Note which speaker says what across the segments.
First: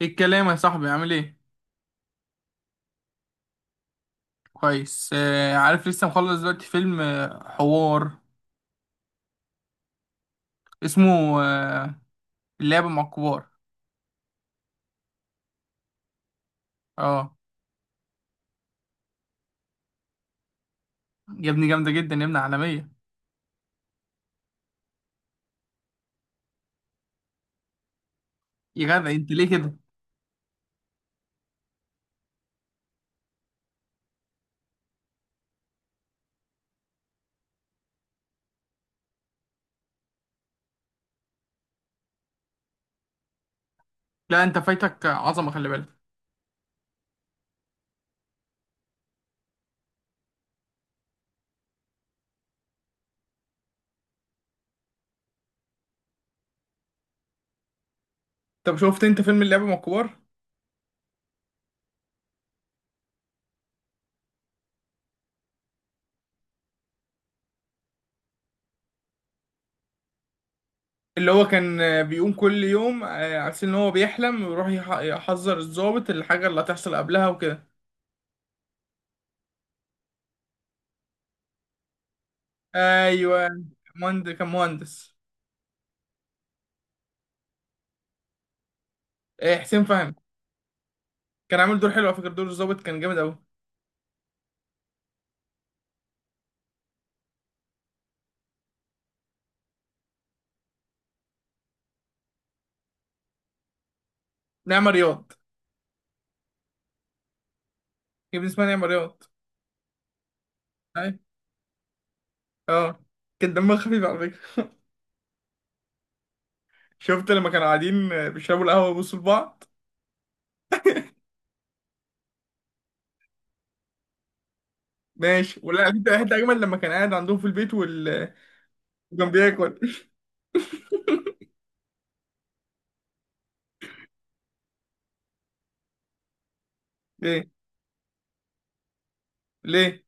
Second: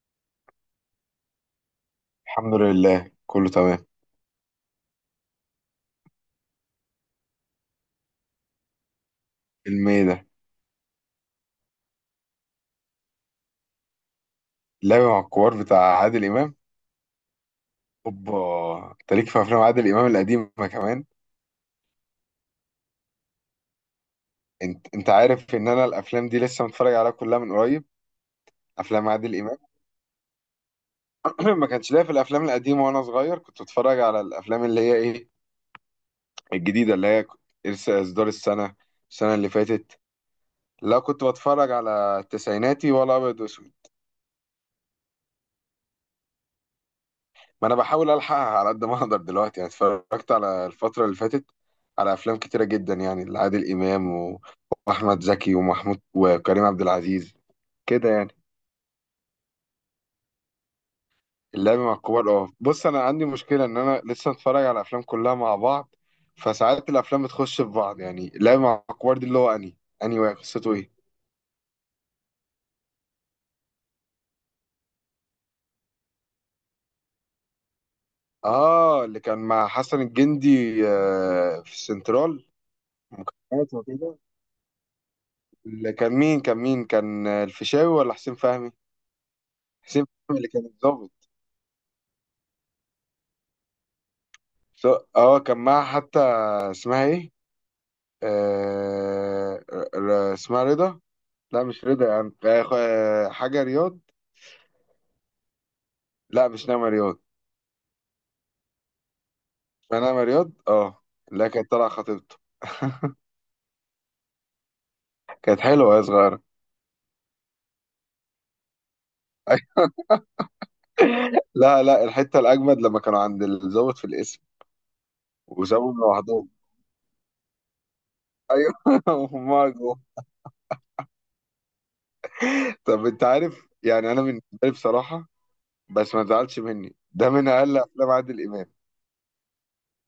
Speaker 1: ايه الكلام يا صاحبي، عامل ايه؟
Speaker 2: الحمد لله كله تمام.
Speaker 1: كويس. عارف، لسه مخلص دلوقتي فيلم، حوار.
Speaker 2: فيلم ايه ده؟
Speaker 1: اسمه اللعبة مع الكبار.
Speaker 2: اللعبة مع الكبار بتاع عادل إمام.
Speaker 1: اه،
Speaker 2: اوبا. انت ليك في افلام عادل إمام القديمة كمان.
Speaker 1: يا ابني جامدة جدا، يا ابني عالمية.
Speaker 2: انت عارف ان انا الافلام دي لسه متفرج عليها كلها من قريب.
Speaker 1: يا
Speaker 2: افلام
Speaker 1: جدع، انت
Speaker 2: عادل
Speaker 1: ليه
Speaker 2: إمام.
Speaker 1: كده؟
Speaker 2: ما كانش ليا في الافلام القديمة، وانا صغير كنت بتفرج على الافلام اللي هي ايه، الجديدة، اللي هي لسه اصدار السنة اللي فاتت. لا، كنت بتفرج على التسعيناتي ولا ابيض واسود.
Speaker 1: لا، انت فايتك عظمة، خلي بالك.
Speaker 2: ما انا بحاول الحقها على قد ما اقدر دلوقتي، يعني اتفرجت على الفتره اللي فاتت على افلام كتيره جدا يعني لعادل امام واحمد زكي ومحمود وكريم عبد العزيز كده يعني.
Speaker 1: طب شفت انت فيلم اللعبة مع الكبار؟
Speaker 2: اللعب مع الكبار، اه، بص انا عندي مشكله ان انا لسه متفرج على افلام كلها مع بعض، فساعات الافلام بتخش في بعض. يعني اللعب مع الكبار دي اللي هو اني واقع، قصته ايه؟
Speaker 1: اللي هو كان بيقوم كل يوم، على أساس ان هو بيحلم ويروح يحذر الضابط الحاجة اللي هتحصل قبلها وكده.
Speaker 2: اه، اللي كان مع حسن الجندي، في السنترال،
Speaker 1: ايوه.
Speaker 2: مكالمات وكده.
Speaker 1: مهندس، كان مهندس.
Speaker 2: اللي كان مين، كان الفيشاوي ولا حسين فهمي؟
Speaker 1: حسين
Speaker 2: حسين
Speaker 1: فهمي.
Speaker 2: فهمي اللي كان الضابط.
Speaker 1: كان عامل دور حلو على فكرة، دور الضابط كان جامد قوي.
Speaker 2: ف- اه، كان معاه حتى، اسمها ايه، اسمها رضا. لا مش رضا، يعني حاجة رياض.
Speaker 1: نعمة رياض.
Speaker 2: لا مش نعمة رياض.
Speaker 1: يا ابني اسمها نعمة رياض.
Speaker 2: اسمها نعمة رياض، اه.
Speaker 1: أي.
Speaker 2: لا كانت طالعة خطيبته.
Speaker 1: أه. كان دمها خفيف على فكرة.
Speaker 2: كانت حلوة يا صغيرة.
Speaker 1: شفت لما كانوا قاعدين بيشربوا القهوة ويبصوا لبعض؟
Speaker 2: لا لا، الحتة الأجمد لما كانوا عند الضابط في القسم
Speaker 1: ماشي، ولا
Speaker 2: وسابهم
Speaker 1: في حتة
Speaker 2: لوحدهم.
Speaker 1: أجمل لما كان قاعد عندهم في البيت
Speaker 2: أيوه.
Speaker 1: وكان
Speaker 2: وهم
Speaker 1: بياكل؟
Speaker 2: جوه. طب أنت عارف يعني أنا بالنسبة لي بصراحة، بس ما تزعلش مني، ده من
Speaker 1: ليه؟
Speaker 2: أقل أفلام عادل إمام.
Speaker 1: ليه؟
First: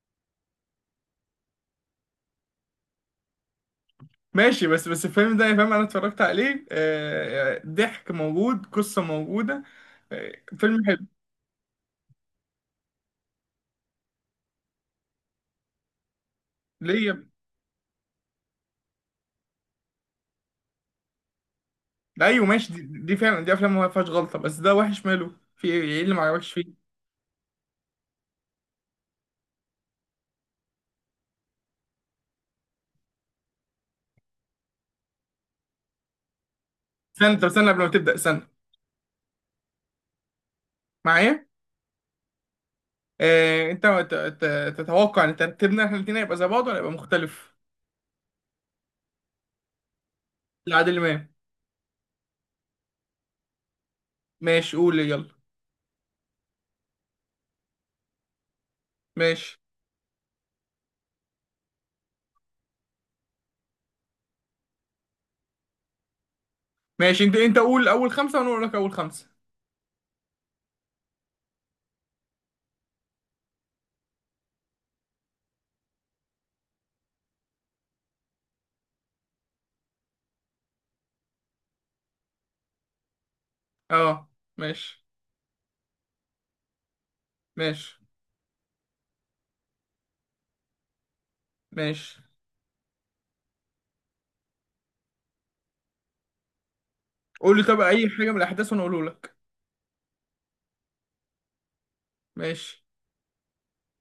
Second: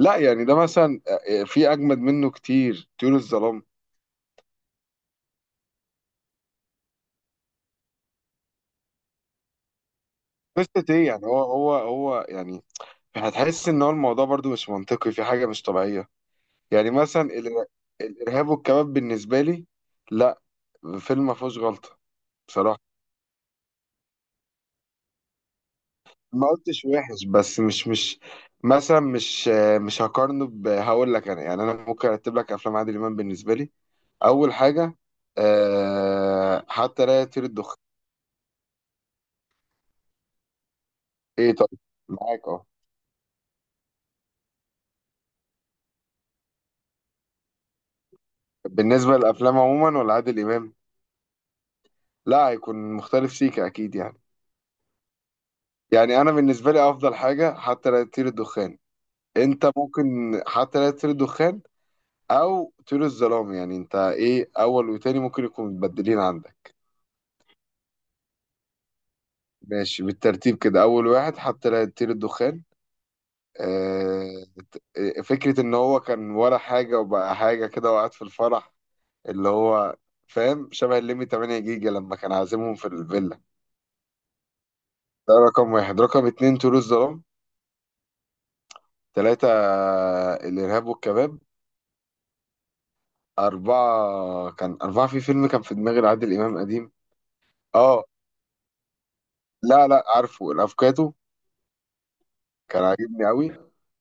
Speaker 2: لا يعني ده مثلا في اجمد منه كتير، طيور الظلام.
Speaker 1: ماشي، بس الفيلم ده يا فاهم، أنا اتفرجت عليه، ضحك موجود، قصة موجودة، آه، فيلم
Speaker 2: قصة
Speaker 1: حلو.
Speaker 2: ايه يعني، هو يعني هتحس ان هو الموضوع برضو مش منطقي، في حاجة مش طبيعية. يعني
Speaker 1: ليه يا
Speaker 2: مثلا
Speaker 1: ابني؟
Speaker 2: الارهاب والكباب بالنسبة لي، لا، فيلم ما فيهوش غلطة.
Speaker 1: أيوه ماشي،
Speaker 2: بصراحة
Speaker 1: دي فعلا دي أفلام ما فيهاش غلطة، بس ده وحش ماله؟ في إيه اللي ما
Speaker 2: ما
Speaker 1: عجبكش فيه؟
Speaker 2: قلتش وحش، بس مش مثلا، مش هقارنه ب- هقول لك انا، يعني انا ممكن ارتب لك افلام عادل امام بالنسبة لي. اول حاجة، أه، حتى لا
Speaker 1: استنى،
Speaker 2: يطير
Speaker 1: طب استنى
Speaker 2: الدخان.
Speaker 1: قبل ما تبدأ، استنى معايا.
Speaker 2: ايه، طيب، معاك اه.
Speaker 1: أنت تتوقع إن ترتيبنا إحنا الاتنين هيبقى زي بعض ولا هيبقى مختلف؟
Speaker 2: بالنسبة للأفلام عموما ولا عادل إمام؟
Speaker 1: لعادل امام.
Speaker 2: لا هيكون مختلف سيكا أكيد يعني.
Speaker 1: ماشي، قول يلا.
Speaker 2: يعني أنا بالنسبة لي أفضل حاجة حتى لا تطير الدخان.
Speaker 1: ماشي،
Speaker 2: أنت ممكن حتى لا تطير الدخان أو طيور الظلام، يعني أنت إيه أول وتاني ممكن يكونوا متبدلين عندك.
Speaker 1: ماشي، انت قول اول خمسه وانا اقول لك اول خمسه.
Speaker 2: ماشي، بالترتيب كده، أول واحد حتى لا تطير الدخان، آه، فكرة إن هو كان ولا حاجة وبقى حاجة كده وقعد في الفرح، اللي هو فاهم، شبه الليمي 8 جيجا لما كان عازمهم في الفيلا.
Speaker 1: اه. ماشي،
Speaker 2: ده رقم واحد. رقم اتنين طيور الظلام.
Speaker 1: ماشي،
Speaker 2: ثلاثة الإرهاب والكباب.
Speaker 1: ماشي.
Speaker 2: أربعة كان أربعة في فيلم كان في دماغي لعادل إمام قديم،
Speaker 1: قول لي طب
Speaker 2: أه،
Speaker 1: اي حاجه من الاحداث وانا اقوله لك.
Speaker 2: لا لا، عارفه، الأفوكاتو، كان
Speaker 1: ماشي،
Speaker 2: عاجبني أوي.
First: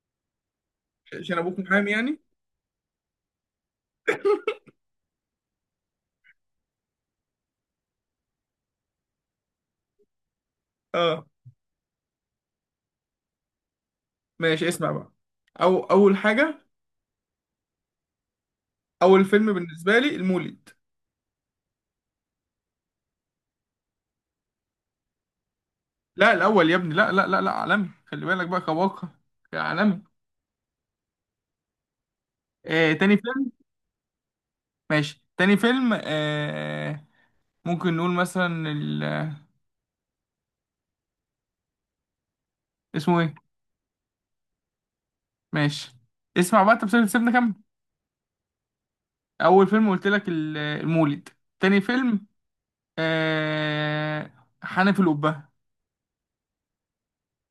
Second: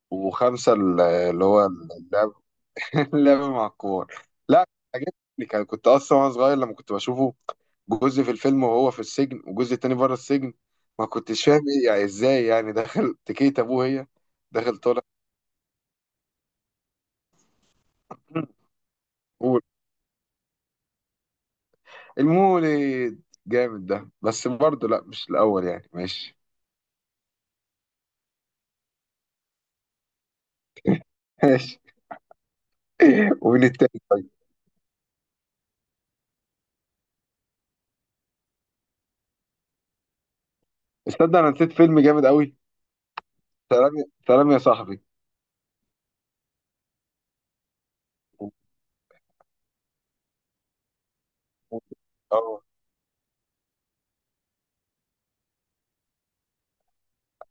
Speaker 2: وخمسة
Speaker 1: عشان
Speaker 2: اللي
Speaker 1: ابوك
Speaker 2: هو
Speaker 1: محامي يعني.
Speaker 2: اللعب، اللعب مع الكبار. لا عجبني، كان كنت أصلا وأنا صغير لما كنت بشوفه، جزء في الفيلم وهو في السجن وجزء تاني بره السجن، ما
Speaker 1: اه.
Speaker 2: كنتش فاهم إيه، يعني إزاي يعني داخل تكيت أبوه، هي
Speaker 1: ماشي،
Speaker 2: داخل
Speaker 1: اسمع
Speaker 2: طالع.
Speaker 1: بقى. او اول حاجه، اول فيلم
Speaker 2: قول.
Speaker 1: بالنسبه لي المولد.
Speaker 2: المولد جامد ده، بس برضه لا مش الأول يعني،
Speaker 1: لا
Speaker 2: ماشي.
Speaker 1: الاول يا ابني، لا لا لا لا، عالمي، خلي بالك بقى كواقع. يا عالمي.
Speaker 2: ماشي.
Speaker 1: تاني فيلم.
Speaker 2: ومين التاني طيب؟
Speaker 1: ماشي، تاني فيلم. ممكن نقول مثلا
Speaker 2: استنى انا نسيت فيلم جامد قوي،
Speaker 1: اسمه ايه؟
Speaker 2: سلام سلام يا صاحبي.
Speaker 1: ماشي، اسمع بقى، انت سيبنا كمل. اول فيلم قلت لك المولد. تاني فيلم،
Speaker 2: اه
Speaker 1: حنف القبه.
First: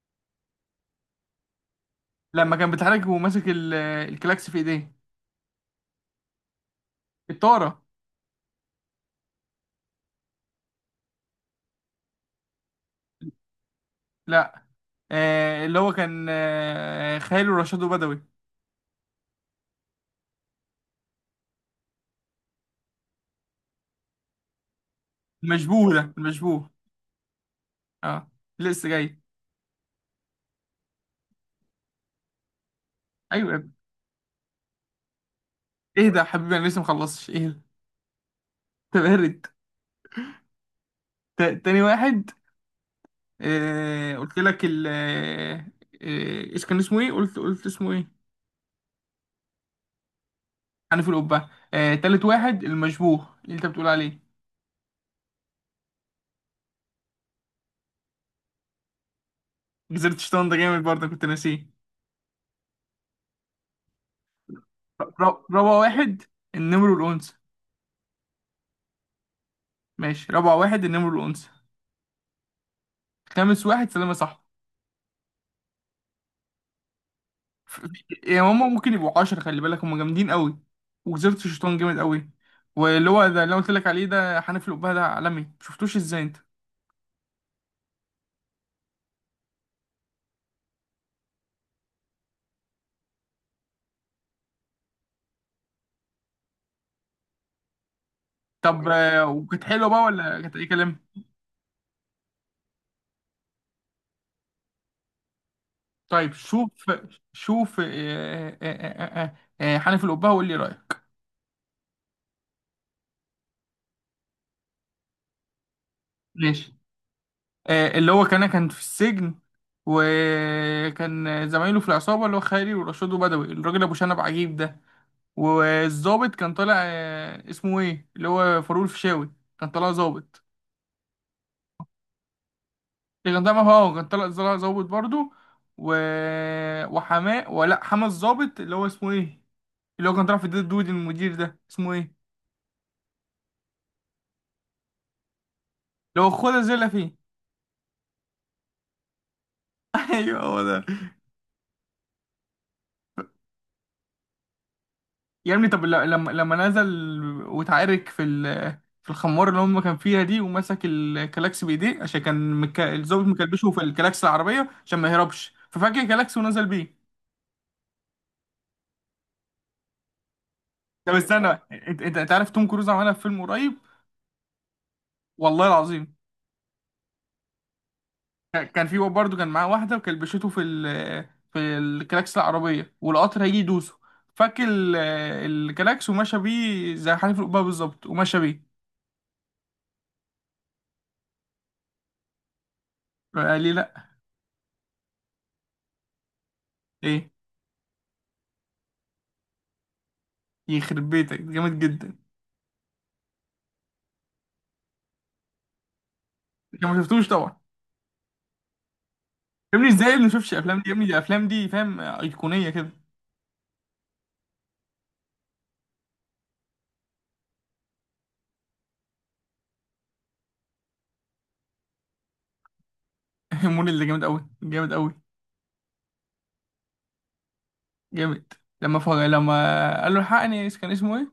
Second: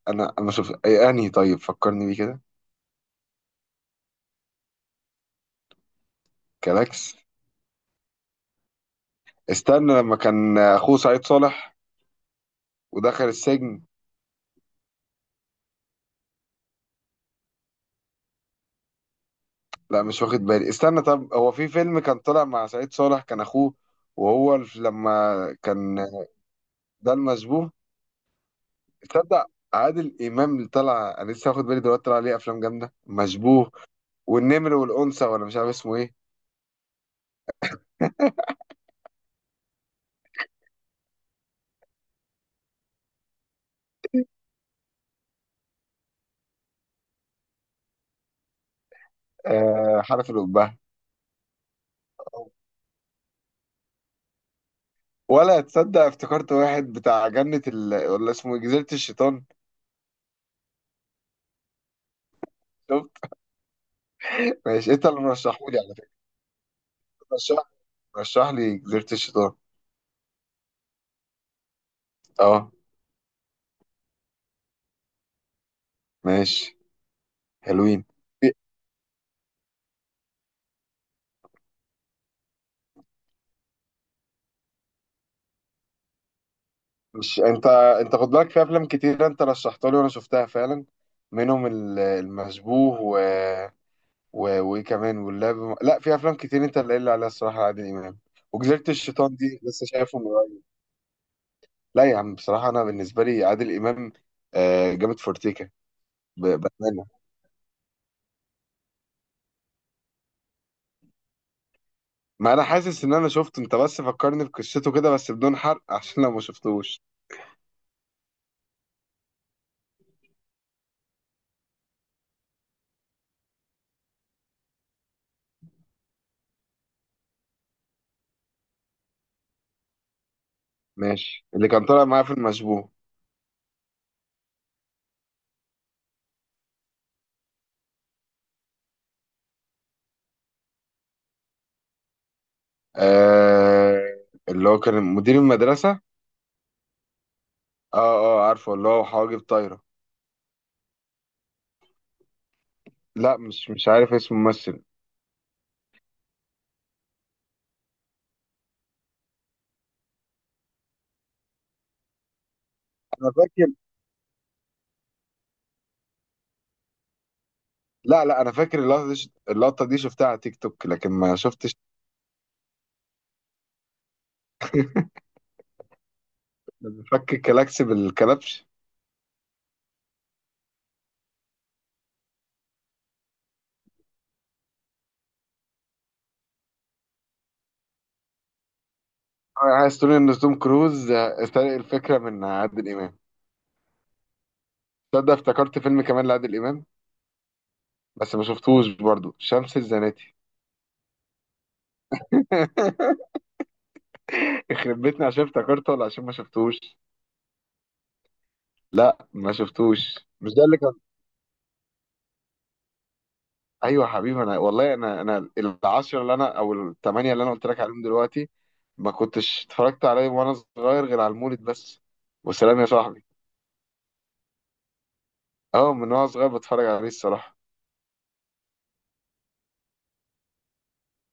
Speaker 2: انا شوف اي انهي طيب، فكرني بيه كده.
Speaker 1: لما كان بيتحرك وماسك الكلاكس في ايديه،
Speaker 2: كلاكس.
Speaker 1: الطاره.
Speaker 2: استنى لما كان اخوه سعيد صالح ودخل السجن.
Speaker 1: لا. اللي هو كان خاله رشاد بدوي.
Speaker 2: لا مش واخد بالي، استنى، طب هو في فيلم كان طلع مع سعيد صالح كان اخوه، وهو لما
Speaker 1: المشبوه،
Speaker 2: كان،
Speaker 1: ده المشبوه.
Speaker 2: ده المشبوه.
Speaker 1: اه، لسه جاي.
Speaker 2: تصدق عادل امام اللي طلع، انا لسه واخد بالي دلوقتي طلع عليه افلام جامده،
Speaker 1: ايوه يا ابني.
Speaker 2: مشبوه والنمر والانثى، ولا مش عارف اسمه ايه.
Speaker 1: اهدى يا حبيبي، انا لسه مخلصش، اهدى. انت بارد. تاني واحد. قلت لك ال آه، ايش كان اسمه ايه؟ قلت اسمه ايه؟
Speaker 2: آه، حرف الأبهة.
Speaker 1: حنف القبه. تالت واحد المشبوه اللي انت بتقول عليه.
Speaker 2: ولا تصدق افتكرت واحد بتاع جنة ال... ولا اسمه إيه؟ جزيرة الشيطان.
Speaker 1: جزيرة شيطان ده جامد برضه، كنت ناسيه.
Speaker 2: شفت؟ ماشي انت اللي
Speaker 1: رابع
Speaker 2: مرشحهولي على
Speaker 1: واحد
Speaker 2: فكرة.
Speaker 1: النمر والأنثى.
Speaker 2: رشح، رشح لي جزيرة الشيطان.
Speaker 1: ماشي، رابع واحد النمر والأنثى.
Speaker 2: اه،
Speaker 1: خامس واحد سلامة، صح.
Speaker 2: ماشي،
Speaker 1: ف-
Speaker 2: حلوين.
Speaker 1: يا
Speaker 2: إيه،
Speaker 1: ماما، ممكن يبقوا عشرة، خلي بالك، هما جامدين قوي. وجزيرة الشيطان جامد قوي. واللي هو ده اللي أنا قلت لك عليه، ده حنفي الأبهة، ده عالمي. شفتوش ازاي انت؟
Speaker 2: مش انت، انت خد بالك في افلام كتير انت رشحتها لي وانا شفتها فعلا، منهم المشبوه و... و... وايه كمان، واللعب. لا في افلام كتير انت اللي قايل لي عليها الصراحة، عادل امام. وجزيرة
Speaker 1: طب أيوة.
Speaker 2: الشيطان دي
Speaker 1: وكانت
Speaker 2: لسه
Speaker 1: حلوة بقى
Speaker 2: شايفه من
Speaker 1: ولا كانت
Speaker 2: قريب.
Speaker 1: أي كلام؟
Speaker 2: لا يا عم بصراحة انا بالنسبة لي عادل امام، آه، جامد فورتيكا.
Speaker 1: طيب شوف،
Speaker 2: بأمانة.
Speaker 1: شوف. حنفي الأبهة، وقول لي رأيك.
Speaker 2: ما انا حاسس ان انا شفته انت، بس فكرني بقصته كده، بس بدون حرق عشان لو ما
Speaker 1: ماشي.
Speaker 2: شفتوش.
Speaker 1: اللي هو كان في السجن، وكان زمايله في العصابة اللي هو خالي ورشاد وبدوي الراجل أبو شنب عجيب ده. والظابط كان طالع، اسمه إيه، اللي هو فاروق الفيشاوي. كان طالع ظابط.
Speaker 2: ماشي. اللي كان طالع معايا في المشبوه.
Speaker 1: اللي كان طالع هو كان طالع ظابط برضه. و... وحماء ولا حماة الظابط اللي هو اسمه إيه؟ اللي هو كان طالع في الدود، المدير ده اسمه إيه؟
Speaker 2: آه... اللي هو كان مدير المدرسة.
Speaker 1: اللي هو خد زي فيه.
Speaker 2: اه اه، عارفه، اللي هو حواجب طايرة.
Speaker 1: ايوه، هو ده.
Speaker 2: لا مش عارف اسم الممثل.
Speaker 1: يا ابني، طب لما نزل، واتعارك في في الخمار اللي هم كان فيها دي، ومسك الكلاكس بايديه عشان كان الظابط
Speaker 2: انا
Speaker 1: مكلبشه
Speaker 2: فاكر.
Speaker 1: في الكلاكس العربيه عشان ما يهربش، ففجأة الكلاكس ونزل بيه.
Speaker 2: لا لا، انا فاكر اللقطة دي، اللقطة دي شفتها على تيك توك، لكن
Speaker 1: طب
Speaker 2: ما
Speaker 1: استنى،
Speaker 2: شفتش
Speaker 1: انت انت أنت عارف توم كروز عملها في فيلم قريب؟ والله العظيم.
Speaker 2: لما فك الكلاكس بالكلبش.
Speaker 1: كان في برضه، كان معاه واحده وكلبشته في في الكلاكس العربيه، والقطر هيجي يدوسه، فك الكلاكس ومشى بيه زي حنيف القبه بالظبط، ومشى بيه.
Speaker 2: آه، عايز تقول ان توم كروز سرق الفكرة من عادل امام؟
Speaker 1: قال لي لا.
Speaker 2: تصدق افتكرت فيلم كمان لعادل امام،
Speaker 1: ايه؟
Speaker 2: بس ما شفتوش برضو، شمس الزناتي.
Speaker 1: يخرب بيتك، جامد جدا.
Speaker 2: يخرب بيتنا، عشان افتكرته ولا عشان ما شفتوش؟
Speaker 1: انت ما شفتوش طبعا.
Speaker 2: لا ما
Speaker 1: يا ابني ازاي يا
Speaker 2: شفتوش.
Speaker 1: ابني ما شفتش
Speaker 2: مش ده اللي
Speaker 1: الافلام دي؟
Speaker 2: كان.
Speaker 1: يا ابني دي الافلام دي، فاهم، ايقونيه كده.
Speaker 2: ايوه يا حبيبي انا والله، انا العشرة اللي انا او الثمانية اللي انا قلت لك عليهم دلوقتي، ما كنتش اتفرجت عليه وانا صغير غير على المولد بس، وسلام يا صاحبي.
Speaker 1: مول اللي جامد قوي جامد قوي
Speaker 2: اه، من وانا صغير بتفرج عليه الصراحة.
Speaker 1: جامد. لما قال له الحقني، كان اسمه ايه؟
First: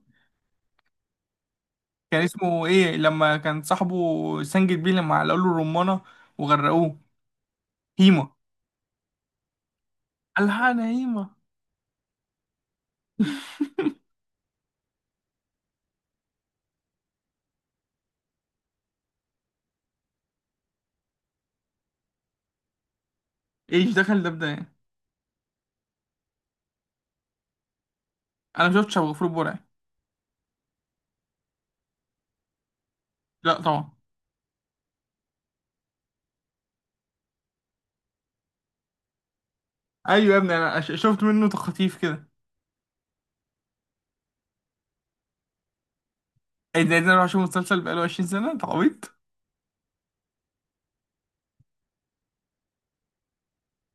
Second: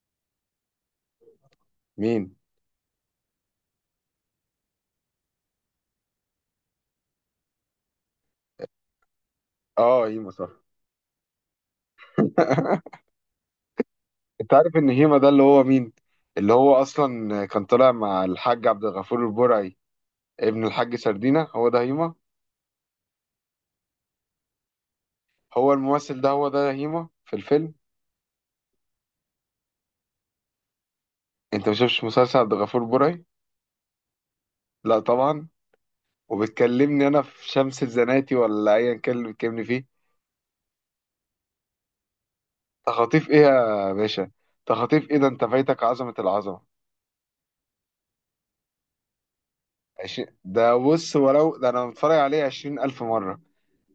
Speaker 1: كان
Speaker 2: مين؟
Speaker 1: اسمه ايه لما كان صاحبه، سنجد بيه لما قال له الرمانه وغرقوه؟ هيما.
Speaker 2: اه، هيما، صح.
Speaker 1: الحقني يا هيما.
Speaker 2: انت عارف ان هيما ده اللي هو مين؟ اللي هو اصلا كان طالع مع الحاج عبد الغفور البرعي، ابن الحاج سردينة، هو ده هيما.
Speaker 1: ايش دخل ده بده يعني؟
Speaker 2: هو الممثل ده هو ده هيما في الفيلم.
Speaker 1: انا ما شفتش ابو غفور البرعي.
Speaker 2: انت ما شفتش مسلسل عبد الغفور برعي؟
Speaker 1: لا طبعا.
Speaker 2: لا طبعا. وبتكلمني انا في شمس الزناتي ولا ايا كان اللي بتكلمني فيه.
Speaker 1: ايوه يا ابني، انا شفت منه تخطيف كده.
Speaker 2: تخاطيف ايه يا باشا؟ تخاطيف ايه ده، انت فايتك عظمه، العظمه.
Speaker 1: ايه ده، إيه ده، انا اروح اشوف مسلسل بقاله 20 سنه؟ انت عبيط.
Speaker 2: 20، ده بص، ولو ده انا متفرج عليه 20,000 مره.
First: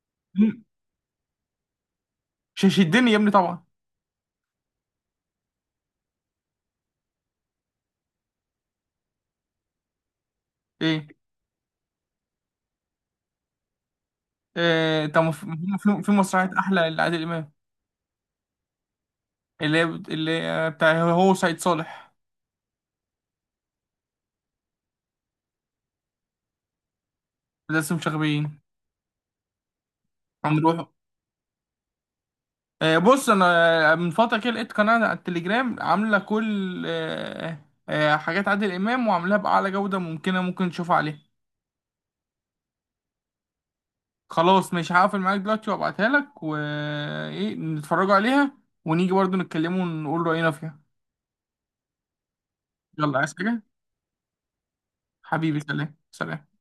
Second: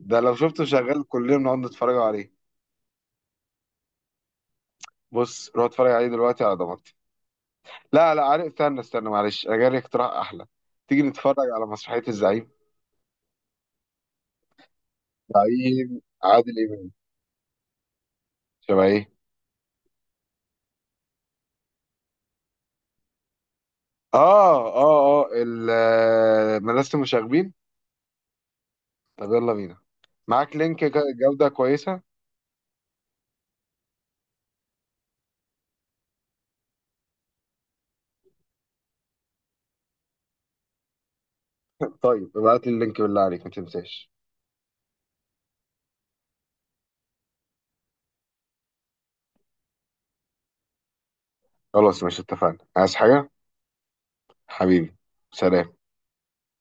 Speaker 2: ده لو
Speaker 1: مم.
Speaker 2: شفته شغال كلنا بنقعد نتفرج عليه.
Speaker 1: مش هيشدني يا ابني طبعا.
Speaker 2: بص روح اتفرج عليه دلوقتي على ضمانتي. لا لا عارف، استنى استنى، معلش انا جالي اقتراح احلى. تيجي
Speaker 1: ايه؟
Speaker 2: نتفرج على مسرحيه الزعيم،
Speaker 1: طب ما في،
Speaker 2: زعيم
Speaker 1: في مسرحية
Speaker 2: عادل
Speaker 1: أحلى
Speaker 2: امام.
Speaker 1: لعادل إمام،
Speaker 2: شبه ايه؟
Speaker 1: اللي هي اللي بتاع هو سعيد صالح.
Speaker 2: اه اه اه، مدرسه المشاغبين.
Speaker 1: لسه مش غبيين.
Speaker 2: طب يلا بينا، معاك
Speaker 1: هنروحوا.
Speaker 2: لينك جودة كويسة؟
Speaker 1: بص انا، من فتره كده لقيت قناه على التليجرام عامله كل حاجات عادل امام وعاملاها باعلى جوده ممكنه، ممكن تشوفها عليها.
Speaker 2: طيب ابعت لي اللينك بالله عليك ما تنساش.
Speaker 1: خلاص، مش هقفل معاك دلوقتي وابعتها لك وايه، نتفرجوا عليها ونيجي برضو نتكلموا ونقول راينا فيها.
Speaker 2: خلاص، مش اتفقنا؟ عايز
Speaker 1: يلا،
Speaker 2: حاجة؟
Speaker 1: عايز حاجه؟
Speaker 2: حبيبي،
Speaker 1: حبيبي،
Speaker 2: سلام.
Speaker 1: سلام سلام.